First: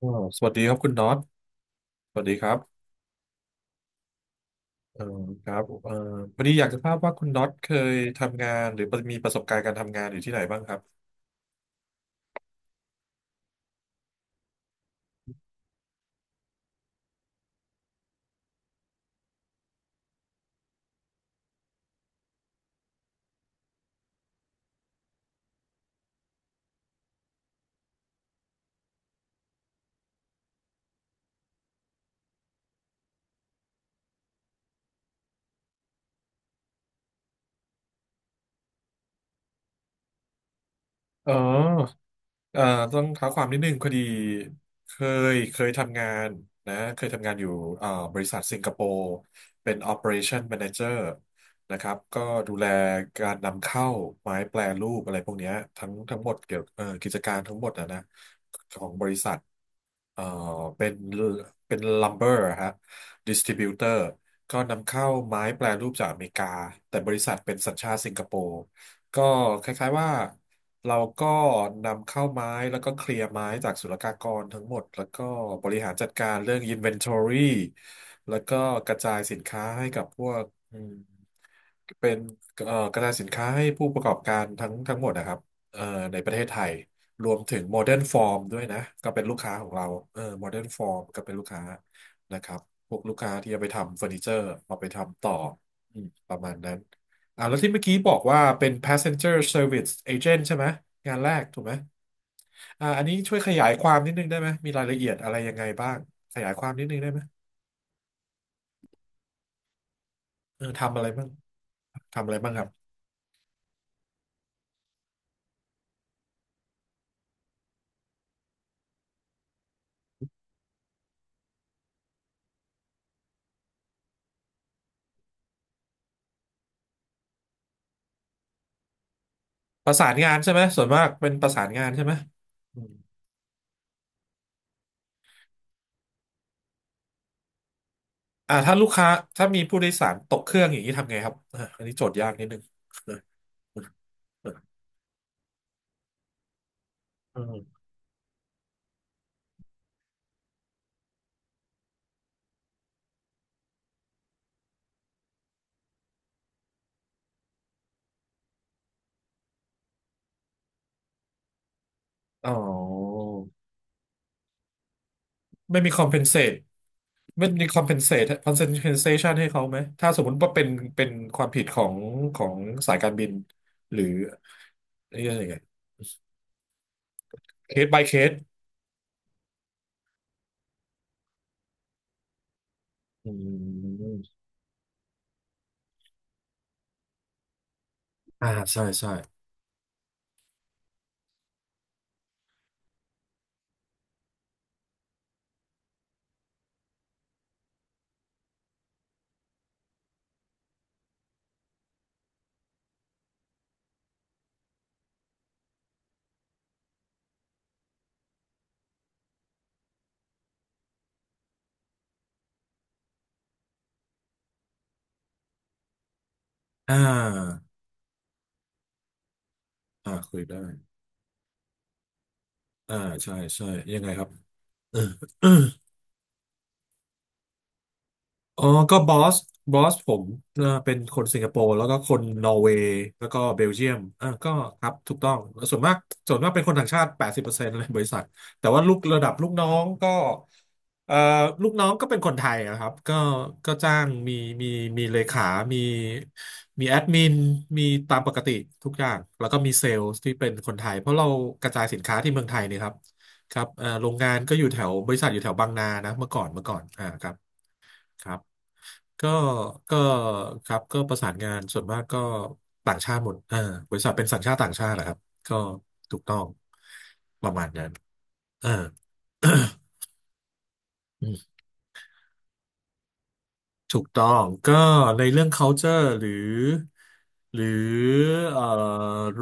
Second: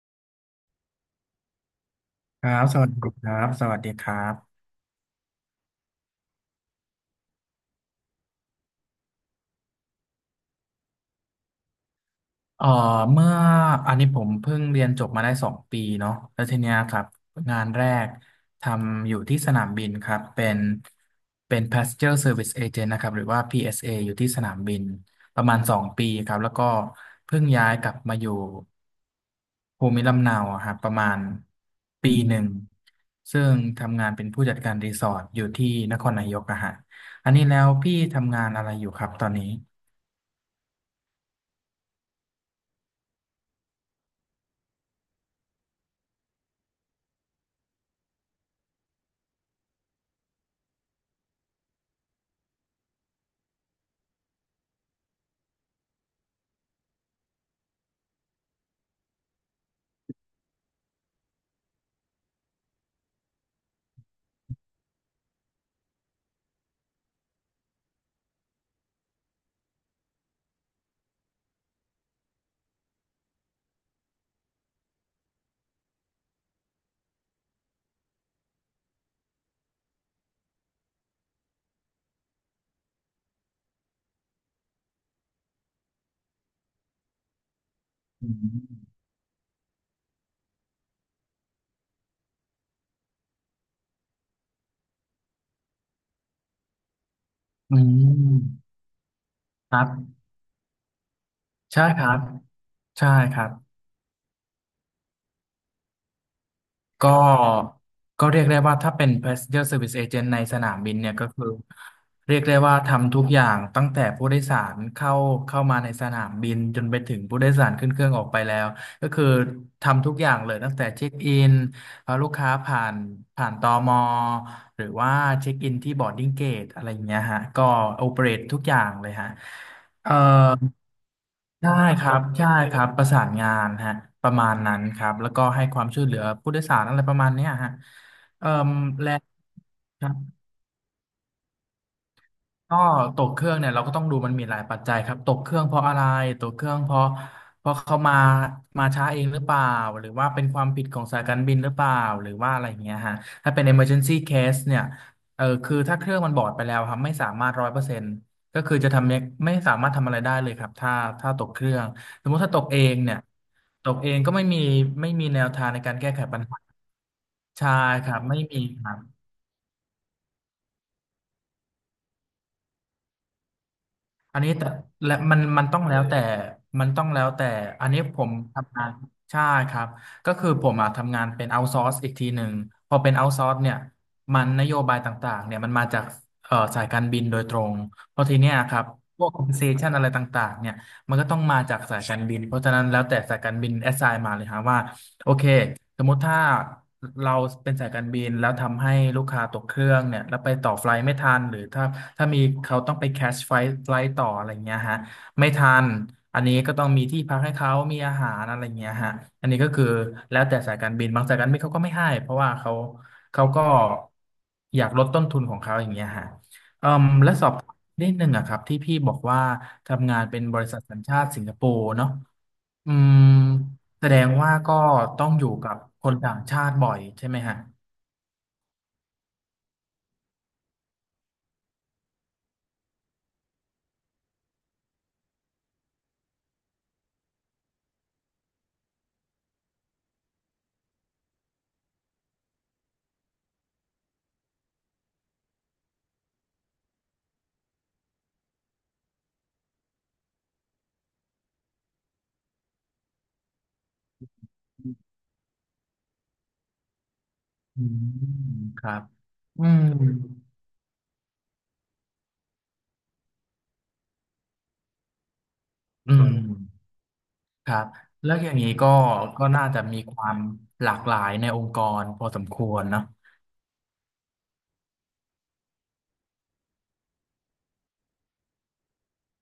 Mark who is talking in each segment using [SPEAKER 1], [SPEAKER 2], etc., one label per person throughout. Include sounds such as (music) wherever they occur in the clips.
[SPEAKER 1] อ๋อสวัสดีครับคุณน็อตสวัสดี
[SPEAKER 2] ค
[SPEAKER 1] ค
[SPEAKER 2] รั
[SPEAKER 1] รับ
[SPEAKER 2] บสวัสดีครับสวัสดีครับ
[SPEAKER 1] เอ่อครับเอ่อพอดีอยากจะทราบว่าคุณน็อตเคยทำงานหรือมีประสบการณ์การทำงานอยู่ที่ไหนบ้างครับ
[SPEAKER 2] เอ่อเมื่ออันนี้ผมเพิ่งเรียนจบมาได้สองปีเนาะแล้วทีเนี้ยครับงานแรกทำอยู่ที่สนามบินครับเป็น Passenger Service Agent นะครับหรือว่า PSA อสเออยู่ที่สนามบินประมาณสองปีครับแล้วก็เพิ่งย้ายกลับมาอยู่ภูมิลำเนาอะครับประมาณปีหนึ่งซึ่งทำงานเป็นผู้จัดการรีสอร์ทอยู่ที่นครนายกอะฮะอันนี้แล้วพี่ทำงานอะไรอยู่ครับตอนนี้
[SPEAKER 1] อ๋อเอ่อต้องเท้าความนิดนึงพอดีเคเคยทำงานนะเคยทำงานอยู่บริษัทสิงคโปร์เป็น Operation Manager นะครับก็ดูแลการนำเข้าไม้แปรรูปอะไรพวกเนี้ยทั้งหมดเกี่ยวกิจการทั้งหมดนะ เอ่อเป็นเป็นลัมเบอร์ฮะดิสติบิวเตอร์ก็นำเข้าไม้แปรรูปจากอเมริกาแต่บริษัทเป็นสัญชาติสิงคโปร์ก็คล้ายๆว่าเราก็นำเข้าไม้แล้วก็เคลียร์ไม้จากศุลกากรทั้งหมดแล้วก็บริหารจัดการเรื่อง Inventory แล้วก็กระจายสินค้าให้กับพวกอืมเป็นกระจายสินค้าให้ผู้ประกอบการทั้งหมดนะครับเอ่อในประเทศไทย รวมถึงโมเดิร์นฟอ
[SPEAKER 2] อื
[SPEAKER 1] ร์มด้วยนะ
[SPEAKER 2] ม
[SPEAKER 1] ก็เป็นลูกค้าของเราเออโมเดิร์นฟอร์มก็เป็นลูกค้านะครับพวกลูกค้าที่จะไปทำเฟอร์นิเจอร์เอาไปทำต่ออืมประมาณนั้นอ่าแล้วที่
[SPEAKER 2] อื
[SPEAKER 1] เมื่อกี้บอกว่าเป็
[SPEAKER 2] ม
[SPEAKER 1] น passenger
[SPEAKER 2] ครั
[SPEAKER 1] service
[SPEAKER 2] บ
[SPEAKER 1] agent ใช่ไหมงานแรกถูกไหม
[SPEAKER 2] ใช่ครับ
[SPEAKER 1] อ่าอัน
[SPEAKER 2] ใช่
[SPEAKER 1] นี้ช่
[SPEAKER 2] ค
[SPEAKER 1] วย
[SPEAKER 2] รั
[SPEAKER 1] ข
[SPEAKER 2] บ
[SPEAKER 1] ยายความนิดนึงได้ไหมมีรายละเอียดอะไรยังไงบ้างขยายความนิดนึงได้
[SPEAKER 2] ก็
[SPEAKER 1] ไหม
[SPEAKER 2] ก็เรียกได้ว่าถ้าเป็น passenger service agent ในส
[SPEAKER 1] เออ
[SPEAKER 2] นามบิ
[SPEAKER 1] ทำ
[SPEAKER 2] น
[SPEAKER 1] อะไร
[SPEAKER 2] เนี่ย
[SPEAKER 1] บ้า
[SPEAKER 2] ก็
[SPEAKER 1] ง
[SPEAKER 2] คือ
[SPEAKER 1] ทำอะ
[SPEAKER 2] เรี
[SPEAKER 1] ไร
[SPEAKER 2] ยก
[SPEAKER 1] บ้าง
[SPEAKER 2] ได้
[SPEAKER 1] ครับ
[SPEAKER 2] ว่าทำทุกอย่างตั้งแต่ผู้โดยสารเข้ามาในสนามบินจนไปถึงผู้โดยสารขึ้นเครื่องออกไปแล้วก็คือทำทุกอย่างเลยตั้งแต่เช็คอินพาลูกค้าผ่านตมหรือว่าเช็คอินที่บอร์ดดิ้งเกตอะไรอย่างเงี้ยฮะก็โอเปเรตทุกอย่างเลยฮะ
[SPEAKER 1] ประสา
[SPEAKER 2] เอ่อ
[SPEAKER 1] นงานใช่ไหมส่วนมากเป็นประสาน
[SPEAKER 2] ใช่
[SPEAKER 1] งาน
[SPEAKER 2] ค
[SPEAKER 1] ใช่ไหม
[SPEAKER 2] รับ ใช่ครับ ประสานงานฮะประมาณนั้นครับ แล้วก็ให้ความช่วยเหลือผู้โดยสารอะไรประมาณเนี้ยฮะเอ่อ
[SPEAKER 1] อ่าถ้าลูกค้า
[SPEAKER 2] และ
[SPEAKER 1] ถ้ามีผู้โดยสารตกเครื่องอย่างนี้ทำไงครับอ่ะอันนี้โจทย์ยากนิดนึง
[SPEAKER 2] ก็ตกเครื่องเนี่ยเราก็ต้องดูมันมีหลายปัจจัยครับตกเครื่องเพราะอะไรตกเครื่องเพราะ
[SPEAKER 1] อืม
[SPEAKER 2] เขามาช้าเองหรือเปล่าหรือว่าเป็นความผิดของสายการบินหรือเปล่าหรือว่าอะไรอย่างเงี้ยฮะถ้าเป็น emergency case เนี่ยเออคือถ้าเครื่องมันบอดไปแล้วครับไม่สามารถร้อยเปอร์เซ็นต์ก็คือจะทำไม่สามารถทำอะไรได้เลยครับถ้าตกเครื่องสมมติ
[SPEAKER 1] อ๋
[SPEAKER 2] ถ้าตกเองเนี่ย
[SPEAKER 1] อ
[SPEAKER 2] ตกเองก็ไม่มีไม่มีแนวทาง
[SPEAKER 1] ไม่
[SPEAKER 2] ใน
[SPEAKER 1] มี
[SPEAKER 2] การแก้ไขปัญ
[SPEAKER 1] compensate
[SPEAKER 2] หา
[SPEAKER 1] ไม่มี
[SPEAKER 2] ใช่ครับ
[SPEAKER 1] compensate
[SPEAKER 2] ไม่มีครับ
[SPEAKER 1] compensation ให้เขาไหมถ้าสมมติว่าเป็นเป็นความผิดของของสายการบินหรือ
[SPEAKER 2] อันนี้แต่และ
[SPEAKER 1] เรียกอะไรเงี้ย
[SPEAKER 2] มันต้องแล้วแต่มันต้องแล้วแต่อัน
[SPEAKER 1] case
[SPEAKER 2] นี้
[SPEAKER 1] by
[SPEAKER 2] ผม
[SPEAKER 1] case
[SPEAKER 2] ทำงานใช่ครับก็คือผมอ่ะทำงานเป็น outsource อีกทีหนึ่งพอเป็น
[SPEAKER 1] อื
[SPEAKER 2] outsource เนี่ยมั
[SPEAKER 1] ม
[SPEAKER 2] นนโยบายต่างๆเนี่ยมันมาจากสายการบินโดยตรงเพราะที
[SPEAKER 1] อ่า
[SPEAKER 2] เนี้ยครั
[SPEAKER 1] ใช่
[SPEAKER 2] บ
[SPEAKER 1] ใช่
[SPEAKER 2] พวก compensation อะไรต่างๆเนี่ยมันก็ต้องมาจากสายการบินเพราะฉะนั้นแล้วแต่สายการบิน assign มาเลยฮะว่า โอเคสมมติถ้าเราเป็นสายการบินแล้วทำให้ลูกค้าตกเครื่องเนี่ยแล้วไปต่อไฟล์ไม่ทันหรือถ้ามีเขาต้องไปแคชไฟล์ไฟล์ต่ออะไรเงี้ยฮะไม่ทันอันนี้ก็ต้องมีที่พักให้เขามีอาหารอะไรเงี้ยฮะอันนี้ก็คือแล้วแต่สายการบินบางสายการบินเขาก็ไม่ให้เพราะว่าเขาก็อยากลดต้นทุนของเขาอย่างเงี้ยฮะเอ่
[SPEAKER 1] อ่
[SPEAKER 2] มและสอบ
[SPEAKER 1] า
[SPEAKER 2] นิดนึงอะครับที่พี่บอกว่าทำ
[SPEAKER 1] อ่า
[SPEAKER 2] งาน
[SPEAKER 1] คุ
[SPEAKER 2] เป็
[SPEAKER 1] ย
[SPEAKER 2] นบ
[SPEAKER 1] ได้
[SPEAKER 2] ริษัทสัญชาติสิงคโปร์เนาะอื
[SPEAKER 1] อ่า
[SPEAKER 2] ม
[SPEAKER 1] ใช่ใช่ยัง
[SPEAKER 2] แส
[SPEAKER 1] ไง
[SPEAKER 2] ด
[SPEAKER 1] ครับ
[SPEAKER 2] งว่าก็ต้องอ
[SPEAKER 1] เอ
[SPEAKER 2] ยู่
[SPEAKER 1] อ
[SPEAKER 2] กับคนต่างชาติบ่อยใช่ไหมฮะ
[SPEAKER 1] อ๋อก็บอสบอสผมเป็นคนสิงคโปร์แล้วก็คนนอร์เวย์แล้วก็เบลเยียมอ่าก็ครับถูกต้องส่วนมากส่วนมากเป็นคนต่างชาติ80%เลยบริษัทแต่ว่าลูกระดับลูกน้องก็เอ่อลูกน้องก็เป็นคนไทยนะครับก็ก็จ้างมีมีเลขามีมีแอดมินมีตามปกติทุกอย่างแล้วก็มีเซลล์ที่เป็นคนไทยเพราะเรากระจายสินค้าที่เมืองไทยเนี่ยครับครับโรงงานก็อยู่แถวบริษัทอยู่แถวบางนานะเมื่อก่อนอ่าครับ
[SPEAKER 2] อื
[SPEAKER 1] ครับ
[SPEAKER 2] มครับ
[SPEAKER 1] ก็
[SPEAKER 2] อืม
[SPEAKER 1] ก็ครับก็ประสานงานส่วนมากก็ต่างชาติหมดอ่าบริษัทเป็นสัญชาติต่างชาตินะครับ ก็
[SPEAKER 2] อื
[SPEAKER 1] ถูกต้อง
[SPEAKER 2] มครับแล้วอย่างนี้
[SPEAKER 1] อ่า
[SPEAKER 2] ก็น่าจะมีความหลากหลายใน
[SPEAKER 1] (coughs)
[SPEAKER 2] องค์กรพอสมควรเนอะ
[SPEAKER 1] ถูกต้องก็ในเรื่อง culture หรือหรือเอ่อ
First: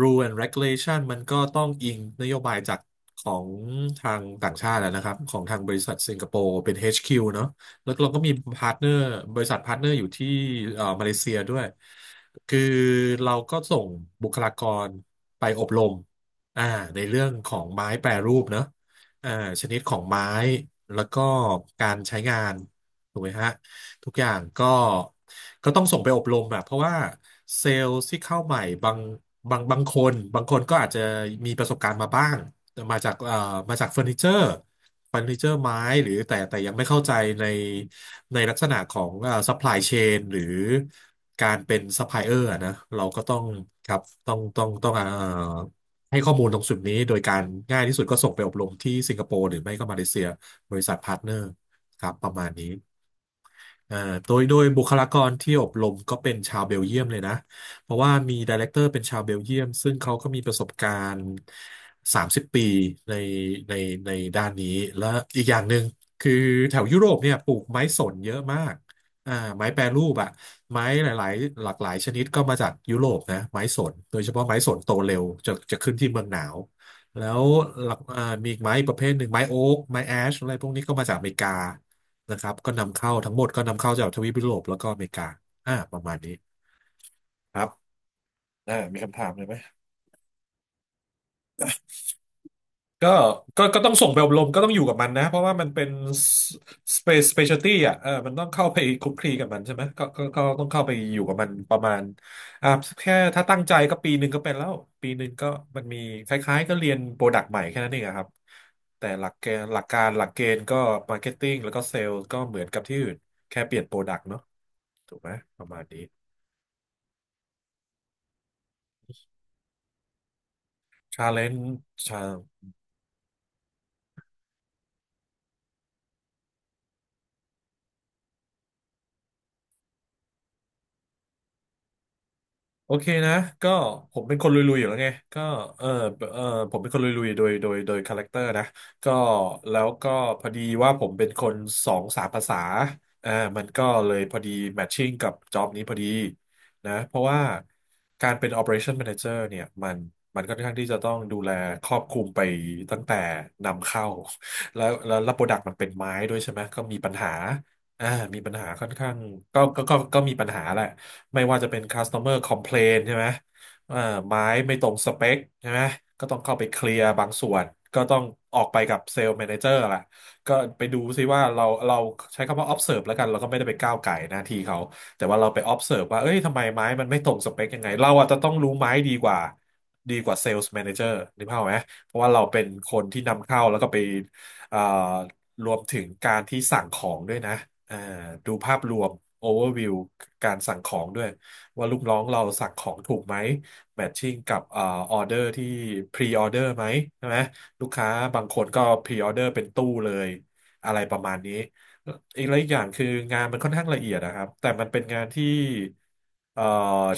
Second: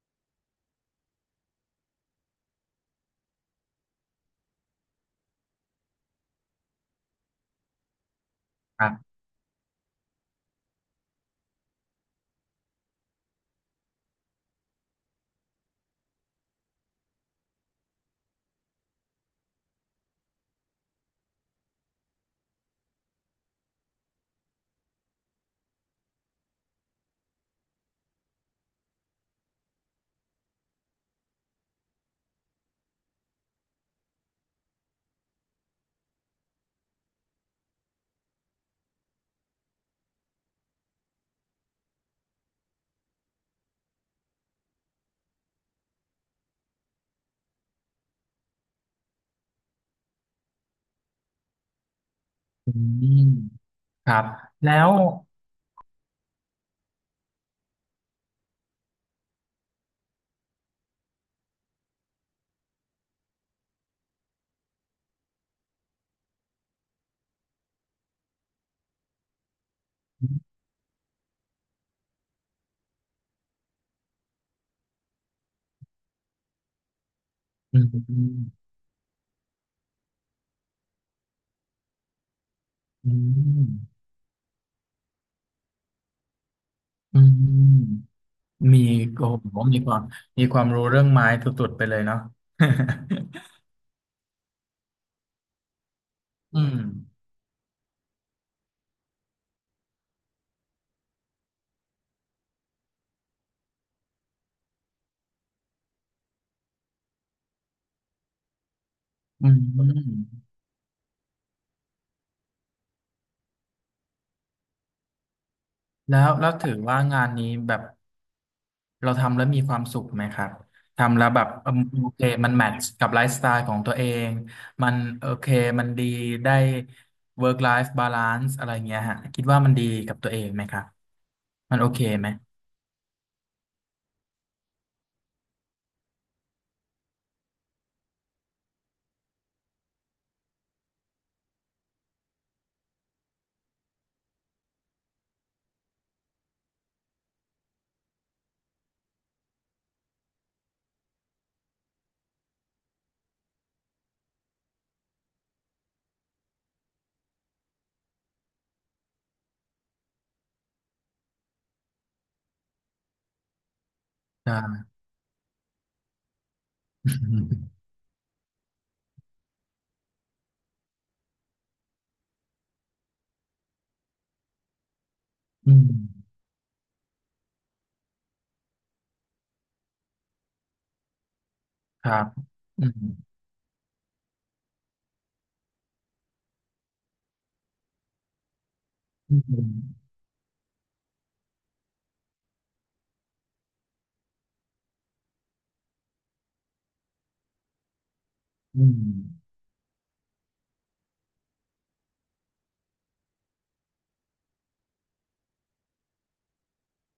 [SPEAKER 1] rule and regulation มันก็ต้องอิงนโยบายจากของทางต่างชาติแล้วนะครับของทางบริษัทสิงคโปร์เป็น HQ เนอะแล้วเราก็มีพาร์ท
[SPEAKER 2] ค
[SPEAKER 1] เนอ
[SPEAKER 2] รั
[SPEAKER 1] ร์
[SPEAKER 2] บ
[SPEAKER 1] บริษัทพาร์ทเนอร์อยู่ที่มาเลเซียด้วยคือเราก็ส่งบุคลากรไปอบรมอ่าในเรื่องของไม้แปรรูปเนอะอ่าชนิดของไม้แล้วก็การใช้งานถูกไหมฮะ ทุกอย่างก็ต้องส่งไปอบรมอะเพราะว่าเซลล์ที่เข้าใหม่บางคนบางคนก็อาจจะมีประสบการณ์มาบ้างมาจากมาจากเฟอร์นิเจอร์เฟอร์นิเจอร์ไม้หรือแต่ยังไม่เข้าใจในในลักษณะของซัพพลายเชนหรือการเป็นซัพพลายเออร์นะเราก็ต้องครับต้องให้ข้อมูลตรงสุ่ดนี้โดยการง่ายที่สุดก็ส่งไปอบรมที่สิงคโปร์หรือไม่ก็มาเลเซีย บริษัทพาร์ทเนอร์ครับประมาณนี้
[SPEAKER 2] อืม
[SPEAKER 1] เอ่อ
[SPEAKER 2] ครับ
[SPEAKER 1] โดย
[SPEAKER 2] แล้
[SPEAKER 1] บุ
[SPEAKER 2] ว
[SPEAKER 1] คลากรที่อบรมก็เป็นชาวเบลเยียมเลยนะเพราะว่ามีไดเรคเตอร์เป็นชาวเบลเยียมซึ่งเขาก็มีประสบการณ์30ปีในในในด้านนี้และอีกอย่างหนึ่งคือแถวยุโรปเนี่ยปลูกไม้สนเยอะมากอ่าไม้แปรรูปอะไม้หลายๆหลากหลายชนิดก็มาจากยุโรปนะไม้สนโดยเฉพาะไม้สนโตเร็วจะขึ้นที่เมืองหนาว แล้ว
[SPEAKER 2] อื
[SPEAKER 1] ห
[SPEAKER 2] ม
[SPEAKER 1] ลักมีอีก
[SPEAKER 2] อ
[SPEAKER 1] ไม้อีกประเภทหนึ่งไม้โอ๊กไม้แอชอะไรพวกนี้ก็มาจากอเมริกานะครับก็นำ
[SPEAKER 2] ื
[SPEAKER 1] เข้าทั้งหมดก็
[SPEAKER 2] ม
[SPEAKER 1] นำเข้าจากทวีปยุโรปแล้วก็อเมริกาอ่าประมาณนี้
[SPEAKER 2] อื
[SPEAKER 1] ครับ
[SPEAKER 2] ม
[SPEAKER 1] อ่า
[SPEAKER 2] มี
[SPEAKER 1] มีคำถา
[SPEAKER 2] โอ้
[SPEAKER 1] มเลยไหม
[SPEAKER 2] โหมีความมีความรู้เรื่องไม้สุดๆไปเลยเนาะ
[SPEAKER 1] ก็ก็ต้องส่งไปอบรมก็ต้องอยู่กับมันนะเพราะว่ามันเป็น
[SPEAKER 2] (laughs) อืม
[SPEAKER 1] สเปซสเปเชียลตี้อ่ะเออมันต้องเข้าไปคลุกคลีกับมันใช่ไหมก็ต้องเข้าไปอยู่กับมันประมาณอ่าแค่ถ้าตั้งใจก็ปีหนึ่งก็เป็นแล้วปีหนึ่งก็มันมีคล้ายๆก็เรียนโปรดักต์ใหม่แค่นั้นเองอะครับแต่หลักเก
[SPEAKER 2] อื
[SPEAKER 1] ณฑ์หลักการหลักเก
[SPEAKER 2] ม
[SPEAKER 1] ณฑ์ก็มาร์เก็ตติ้งแล้วก็เซลล์ก็เหมือนกับที่อื่นแค่เปลี่ยนโปรดักต์เนาะถูกไหมประมาณนี้
[SPEAKER 2] แล้วแล้วถือว่างานนี้แบบเราทำแล้วมีความสุขไหมครับทำ
[SPEAKER 1] ชา
[SPEAKER 2] แล้ว
[SPEAKER 1] เล
[SPEAKER 2] แบบ
[SPEAKER 1] นจ์
[SPEAKER 2] เอิ่มโอเคมันแมทช์กับไลฟ์สไตล์ของตัวเองมันโอเคมันดีได้ work life balance อะไรเงี้ยฮะคิดว่ามันดีกับตัวเองไหมครับมันโอเคไหม
[SPEAKER 1] โอเคนะก็ผมเป็นคนลุยๆอยู่แล้วไงก็เออเออผมเป็นคนลุยๆโดยคาแรคเตอร์นะก็แล้วก็พอดีว่าผมเป็นคนสองสามภาษาอ่ามันก็เลยพอดีแมทชิ่งกับจ็อบนี้พอดีนะเพราะว่าการเป็น Operation Manager เนี่ยมันค่อนข้างที่จะต้องดูแลครอบคลุมไปตั้งแต่นำเข้าแล้วโปรดักต์มันเป็นไม้ด้วยใช่ไหมก็มีปัญหาอ่ามีปัญหาค่อนข้างก็มีปัญหาแหละ ไม่ว่าจะเป็น customer complaint ใช่ไหมเอ่อไม้ไม่ต
[SPEAKER 2] ได้
[SPEAKER 1] รงสเปคใช่ไหมก็ต้องเข้าไปเคลียร์บางส่วน ก็ต้องออกไปกับเซลล์แมเนเจอร์แหละก็ไปดูซิว่าเราใช้คำว่า observe แล้วกันเราก็ไม่ได้ไปก้าวไก่หน้าที่เขาแต่ว่าเราไป
[SPEAKER 2] (laughs) อืม
[SPEAKER 1] observe ว่าเอ้ยทำไมไม้มันไม่ตรงสเปคยังไงเราอาจจะต้องรู้ไม้ดีกว่าดีกว่า sales manager นเจอร์นึกภาพอไหม
[SPEAKER 2] ค
[SPEAKER 1] เพ
[SPEAKER 2] รั
[SPEAKER 1] ราะ
[SPEAKER 2] บ
[SPEAKER 1] ว่าเราเป็น
[SPEAKER 2] อื
[SPEAKER 1] ค
[SPEAKER 2] ม
[SPEAKER 1] นที่นำเข้าแล้วก็ไปเอ่อ รวมถึงการที่สั่งของด้วยนะอ่าดูภาพรวม
[SPEAKER 2] อื
[SPEAKER 1] overview
[SPEAKER 2] ม
[SPEAKER 1] การสั่งของด้วยว่าลูกน้องเราสั่งของถูกไหม matching กับorder ที่ pre-order ไหมใช่ไหมลูกค้าบางคนก็
[SPEAKER 2] อื
[SPEAKER 1] pre-order
[SPEAKER 2] ม
[SPEAKER 1] เป็นตู้เลยอะไรประมาณนี้ อีกแล้วอีกอย่างคืองานมันค่อนข้างละเอียดนะครับแต่มันเป็นงานที่เอ่อ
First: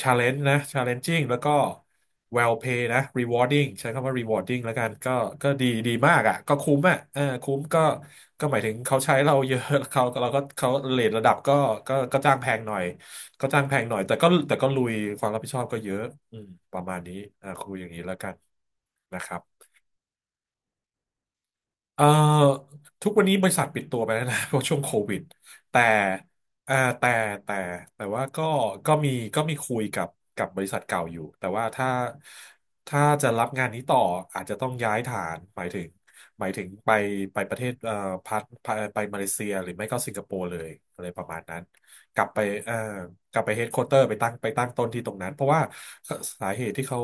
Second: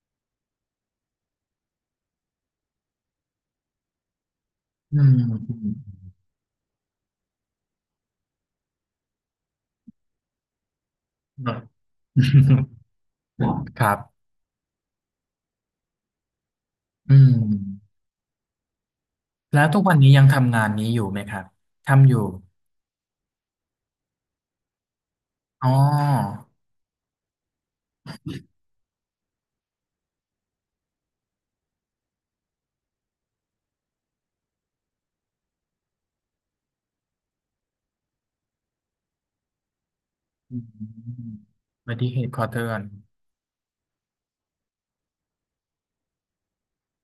[SPEAKER 1] ชาเลนจ์นะชาเลนจิ่งแล้วก็ well pay นะ rewarding ใช้คำว่า rewarding แล้วกัน
[SPEAKER 2] อื
[SPEAKER 1] ก็
[SPEAKER 2] ม
[SPEAKER 1] ก็
[SPEAKER 2] อื
[SPEAKER 1] ดี
[SPEAKER 2] ม
[SPEAKER 1] ดีมากอ่ะก็คุ้มอ่ะเออคุ้มก็ก็หมายถึงเขาใช้เราเยอะ (laughs) เขาเราก็เขาเรทระดับก็
[SPEAKER 2] ค
[SPEAKER 1] ก็จ้างแพงหน่อยก็จ้างแพง
[SPEAKER 2] รั
[SPEAKER 1] ห
[SPEAKER 2] บ
[SPEAKER 1] น่อยแต่ก็ลุยความรับผิดชอบก็เยอะอืมประมาณ
[SPEAKER 2] อื
[SPEAKER 1] นี้
[SPEAKER 2] ม
[SPEAKER 1] อ่าคุยอย่างนี้แล้วกันนะครับ
[SPEAKER 2] แล้วทุกวันนี้ยังทำงานนี้อยู่ไหมครับ
[SPEAKER 1] เอ่อ
[SPEAKER 2] ทำอยู่
[SPEAKER 1] ทุกวันนี้บริษัทปิดตัวไปแล้วนะ (laughs) เพราะช่วงโควิด
[SPEAKER 2] อ๋
[SPEAKER 1] แต่
[SPEAKER 2] อ
[SPEAKER 1] เอ่อแต่แต่แต่ว่าก็ก็มีก็มีคุยกับกับบริษัทเก่าอยู่แต่ว่าถ้าถ้าจะรับงานนี้ต่ออาจจะต้องย้ายฐานหมายถึงหมายถึงไปไปประเทศพัทไปไปมาเลเซียหรือไม่ก็สิงคโปร์เล
[SPEAKER 2] อื
[SPEAKER 1] ยอะไรประ
[SPEAKER 2] ม
[SPEAKER 1] มาณนั้น
[SPEAKER 2] อุบัติ
[SPEAKER 1] ก
[SPEAKER 2] เห
[SPEAKER 1] ลับ
[SPEAKER 2] ตุข
[SPEAKER 1] ไป
[SPEAKER 2] อเตื
[SPEAKER 1] เอ่
[SPEAKER 2] อ
[SPEAKER 1] อ
[SPEAKER 2] น
[SPEAKER 1] กลับไปเฮดค q u เตอร์ไปตั้งไปตั้งต้นที่ตรงนั้นเพราะว่าสาเหตุที่เขา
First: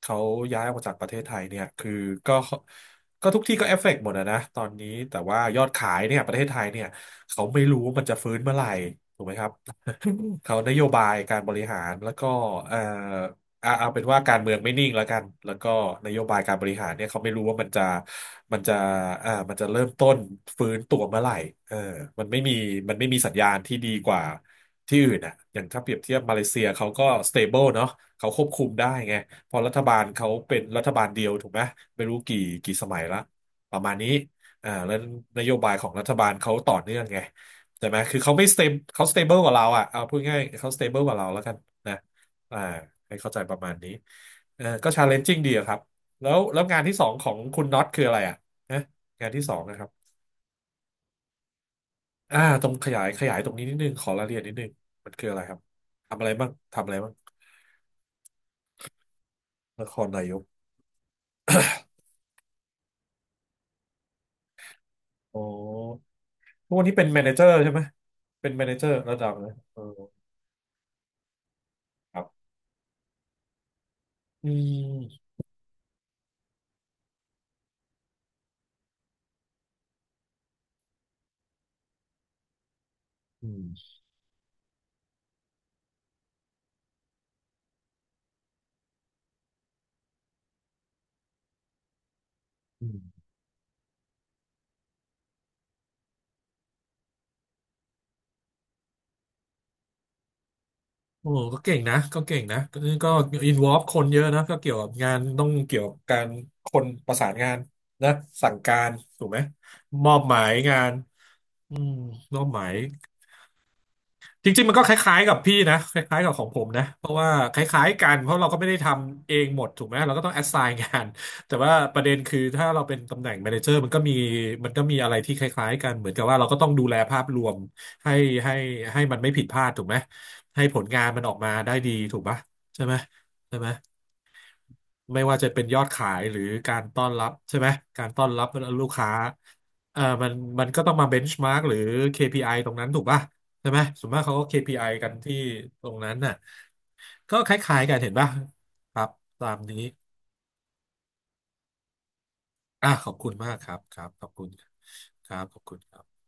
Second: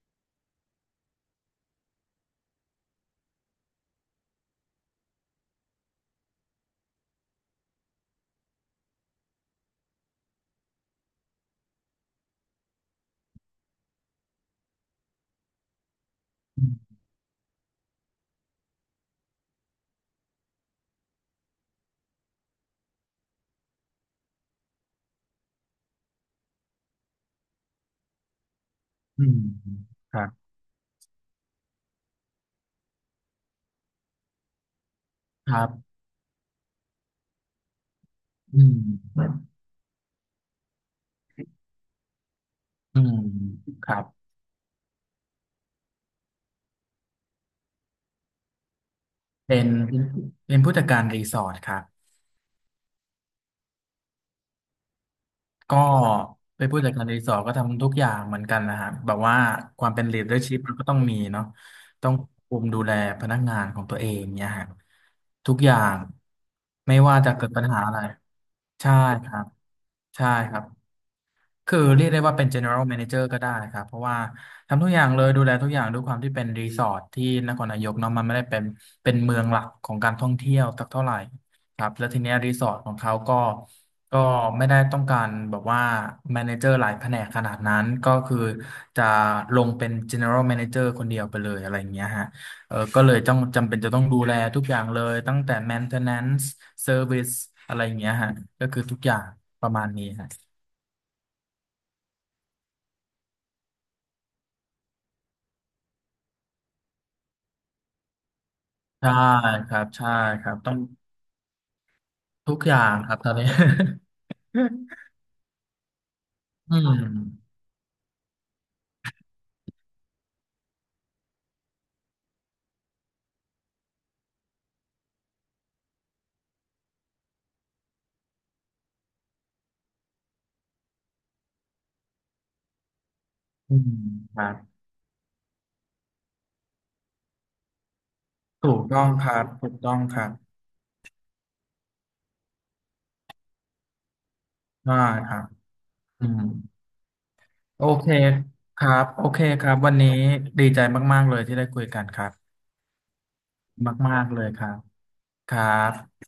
[SPEAKER 1] เขาย้ายออกจากประเทศไทยเนี่ยคือก็ ก็ทุกที่ก็เอฟเฟกต์หมดอะนะตอนนี้แต่ว่ายอดขายเนี่ยประเทศไทยเนี่ยเขาไม่รู้ว่ามันจะฟื้นเมื่อไหร่ถูกไหมครับ (laughs) เขานโยบายการบริหารแล้วก็เอ่อเอาเป็นว่าการเมืองไม่นิ่งแล้วกันแล้วก็นโยบายการบริหารเนี่ยเขาไม่รู้ว่ามันจะมันจะเริ่มต้นฟื้นตัวเมื่อไหร่เออมันไม่มีมันไม่มีสัญญาณที่ดีกว่าที่อื่นอ่ะอย่างถ้าเปรียบเทียบมาเลเซียเขาก็สเตเบิลเนาะเขาควบคุมได้ไง
[SPEAKER 2] อืม
[SPEAKER 1] เพอ
[SPEAKER 2] อื
[SPEAKER 1] รั
[SPEAKER 2] ม
[SPEAKER 1] ฐบาล
[SPEAKER 2] ครั
[SPEAKER 1] เขา
[SPEAKER 2] บ
[SPEAKER 1] เป็นรัฐบาลเดียวถูกไหมไม่รู้กี่กี่สมัยละประมาณนี้อ่าแล้วน
[SPEAKER 2] ค
[SPEAKER 1] โย
[SPEAKER 2] รั
[SPEAKER 1] บายของ
[SPEAKER 2] บ
[SPEAKER 1] รัฐบาลเขาต่อเนื่องไงใช่ไหมคือเขาไม่สเต
[SPEAKER 2] อื
[SPEAKER 1] มเขาสเตเบิ
[SPEAKER 2] ม
[SPEAKER 1] ลกว่าเราอ่ะเอาพูดง่ายเขาสเตเบิลกว่าเราแล้วกันนะอ่า
[SPEAKER 2] อื
[SPEAKER 1] ให้
[SPEAKER 2] ม
[SPEAKER 1] เข้าใจประมาณ
[SPEAKER 2] ค
[SPEAKER 1] นี้
[SPEAKER 2] รับ
[SPEAKER 1] เออก็ชาเลนจิ้งดีอะครับแล้วงานที่สองของคุณน็อตคืออะไรอ่ะนะงานที่สอ
[SPEAKER 2] เป็
[SPEAKER 1] ง
[SPEAKER 2] น
[SPEAKER 1] นะครับ
[SPEAKER 2] เป็นผู้จัดการรีสอร์ทครับ
[SPEAKER 1] อ่าตรงขยายตรงนี้นิดนึงขอรายละเอียดนิดนึงมันคืออะไรครับ
[SPEAKER 2] ก็
[SPEAKER 1] ทำอะไรบ้าง
[SPEAKER 2] เป็นผู้
[SPEAKER 1] ทำ
[SPEAKER 2] จั
[SPEAKER 1] อะ
[SPEAKER 2] ด
[SPEAKER 1] ไร
[SPEAKER 2] การ
[SPEAKER 1] บ้าง
[SPEAKER 2] รีสอร์ทก็ทำทุกอย่างเหมือนกันนะฮะแบบว่าค
[SPEAKER 1] น
[SPEAKER 2] วาม
[SPEAKER 1] ค
[SPEAKER 2] เป็น
[SPEAKER 1] รนายก
[SPEAKER 2] leadership มันก็ต้องมีเนาะต้องคุมดูแลพนักงานของตัวเองเนี่ยฮะ
[SPEAKER 1] อ๋อ
[SPEAKER 2] ทุกอย่าง
[SPEAKER 1] ทุกวันนี้
[SPEAKER 2] ไม่
[SPEAKER 1] เป็น
[SPEAKER 2] ว่า
[SPEAKER 1] แมเน
[SPEAKER 2] จะ
[SPEAKER 1] เจอ
[SPEAKER 2] เกิด
[SPEAKER 1] ร์
[SPEAKER 2] ปัญ
[SPEAKER 1] ใช่ไห
[SPEAKER 2] หา
[SPEAKER 1] ม
[SPEAKER 2] อะไร
[SPEAKER 1] เป็นแมเนเจอ
[SPEAKER 2] ใช่
[SPEAKER 1] ร์ระดั
[SPEAKER 2] ค
[SPEAKER 1] บ
[SPEAKER 2] รั
[SPEAKER 1] เล
[SPEAKER 2] บ
[SPEAKER 1] ยเออ
[SPEAKER 2] ใช่ครับ คือเรียก
[SPEAKER 1] ค
[SPEAKER 2] ได้
[SPEAKER 1] รั
[SPEAKER 2] ว่าเป็
[SPEAKER 1] บ
[SPEAKER 2] น general manager ก็ได้ครับเพราะว่า
[SPEAKER 1] อื
[SPEAKER 2] ทำทุกอย่างเล
[SPEAKER 1] ม
[SPEAKER 2] ยดูแลทุกอย่างด้วยความที่เป็นรีสอร์ทที่นครนายกเนาะมันไม่ได้เป็นเมืองหลักของการท่องเที่ยวสักเท่าไหร่ครับแล้วทีเนี้ยรีสอร์ทของเขา
[SPEAKER 1] อืม
[SPEAKER 2] ก็ไม่ได้ต้องการแบบว่า manager หลายแผนกขนาดนั้นก็คือจะลงเป็น general manager คนเดียวไปเลยอะไรอย่างเงี้ยฮะเออ
[SPEAKER 1] อืม
[SPEAKER 2] ก็เลยต้องจำเป็นจะต้องดูแลทุกอย่างเลยตั้งแต่ maintenance service อะไรอย่างเงี้ยฮะก็คือทุกอย่างประมาณนี้ฮะ
[SPEAKER 1] โอ้ก็เก่งนะ ก็เก่งนะก็ก็อินวอล์ฟคนเยอะนะ ก็เกี่ยวกับงานต้องเกี่ยวกับการคนประสานงานนะสั่งการ
[SPEAKER 2] ใช่
[SPEAKER 1] ถูกไหม
[SPEAKER 2] ครับ
[SPEAKER 1] ม
[SPEAKER 2] ใช่
[SPEAKER 1] อบหมา
[SPEAKER 2] ค
[SPEAKER 1] ย
[SPEAKER 2] รับต้อง
[SPEAKER 1] งานอืมมอบ
[SPEAKER 2] ทุ
[SPEAKER 1] ห
[SPEAKER 2] ก
[SPEAKER 1] มา
[SPEAKER 2] อ
[SPEAKER 1] ย
[SPEAKER 2] ย่างครับตอนนี้
[SPEAKER 1] จริงๆมันก็ค
[SPEAKER 2] (laughs)
[SPEAKER 1] ล้ายๆกับพี่นะคล้ายๆกับของผม
[SPEAKER 2] อื
[SPEAKER 1] นะเพราะว่าค
[SPEAKER 2] ม
[SPEAKER 1] ล้ายๆกันเพราะเราก็ไม่ได้ทำเองหมดถูกไหมเราก็ต้องแอสไซน์งานแต่ว่าประเด็นคือถ้าเราเป็นตำแหน่งแมเนเจอร์มันก็มีมันก็มีอะไรที่คล้ายๆกันเหมือนกับว่าเราก็ต้องดูแลภาพรวมให้ให้ให้มันไม่ผิดพลาดถูกไหมให้ผลงานมันออกมาได้ดีถูกปะใช่ไหมใช่ไหม
[SPEAKER 2] อืมครับ
[SPEAKER 1] ไม่ว่าจะเป็นยอดขายหรือการต้อนรับใช่ไหมการต้อนรับ
[SPEAKER 2] ถูก
[SPEAKER 1] ลูก
[SPEAKER 2] ต้อ
[SPEAKER 1] ค้า
[SPEAKER 2] งครับถูกต้อ
[SPEAKER 1] เอ่
[SPEAKER 2] ง
[SPEAKER 1] อ
[SPEAKER 2] ครั
[SPEAKER 1] มั
[SPEAKER 2] บ
[SPEAKER 1] นมันก็ต้องมาเบนช์มาร์กหรือ KPI ตรงนั้นถูกป่ะใช่ไหมส่วนมากเขาก็ KPI
[SPEAKER 2] ได้
[SPEAKER 1] กัน
[SPEAKER 2] ค
[SPEAKER 1] ที่
[SPEAKER 2] รับ
[SPEAKER 1] ตรงนั้น
[SPEAKER 2] อื
[SPEAKER 1] น่ะ
[SPEAKER 2] ม
[SPEAKER 1] ก็คล้าย
[SPEAKER 2] โอ
[SPEAKER 1] ๆกัน
[SPEAKER 2] เค
[SPEAKER 1] เห็นป่ะ
[SPEAKER 2] ครั
[SPEAKER 1] ครั
[SPEAKER 2] บ
[SPEAKER 1] บ
[SPEAKER 2] โอเค
[SPEAKER 1] ตาม
[SPEAKER 2] ครับ
[SPEAKER 1] นี้
[SPEAKER 2] วันนี้ดีใจมากๆเลยที่ได้คุยกันครับ
[SPEAKER 1] อ่ะขอบคุณมากครับครับ
[SPEAKER 2] มา
[SPEAKER 1] ข
[SPEAKER 2] ก
[SPEAKER 1] อบ
[SPEAKER 2] ๆเล
[SPEAKER 1] คุณ
[SPEAKER 2] ยค
[SPEAKER 1] ค
[SPEAKER 2] รับ
[SPEAKER 1] รับ
[SPEAKER 2] ค
[SPEAKER 1] ขอบ
[SPEAKER 2] รั
[SPEAKER 1] คุณครับ
[SPEAKER 2] บ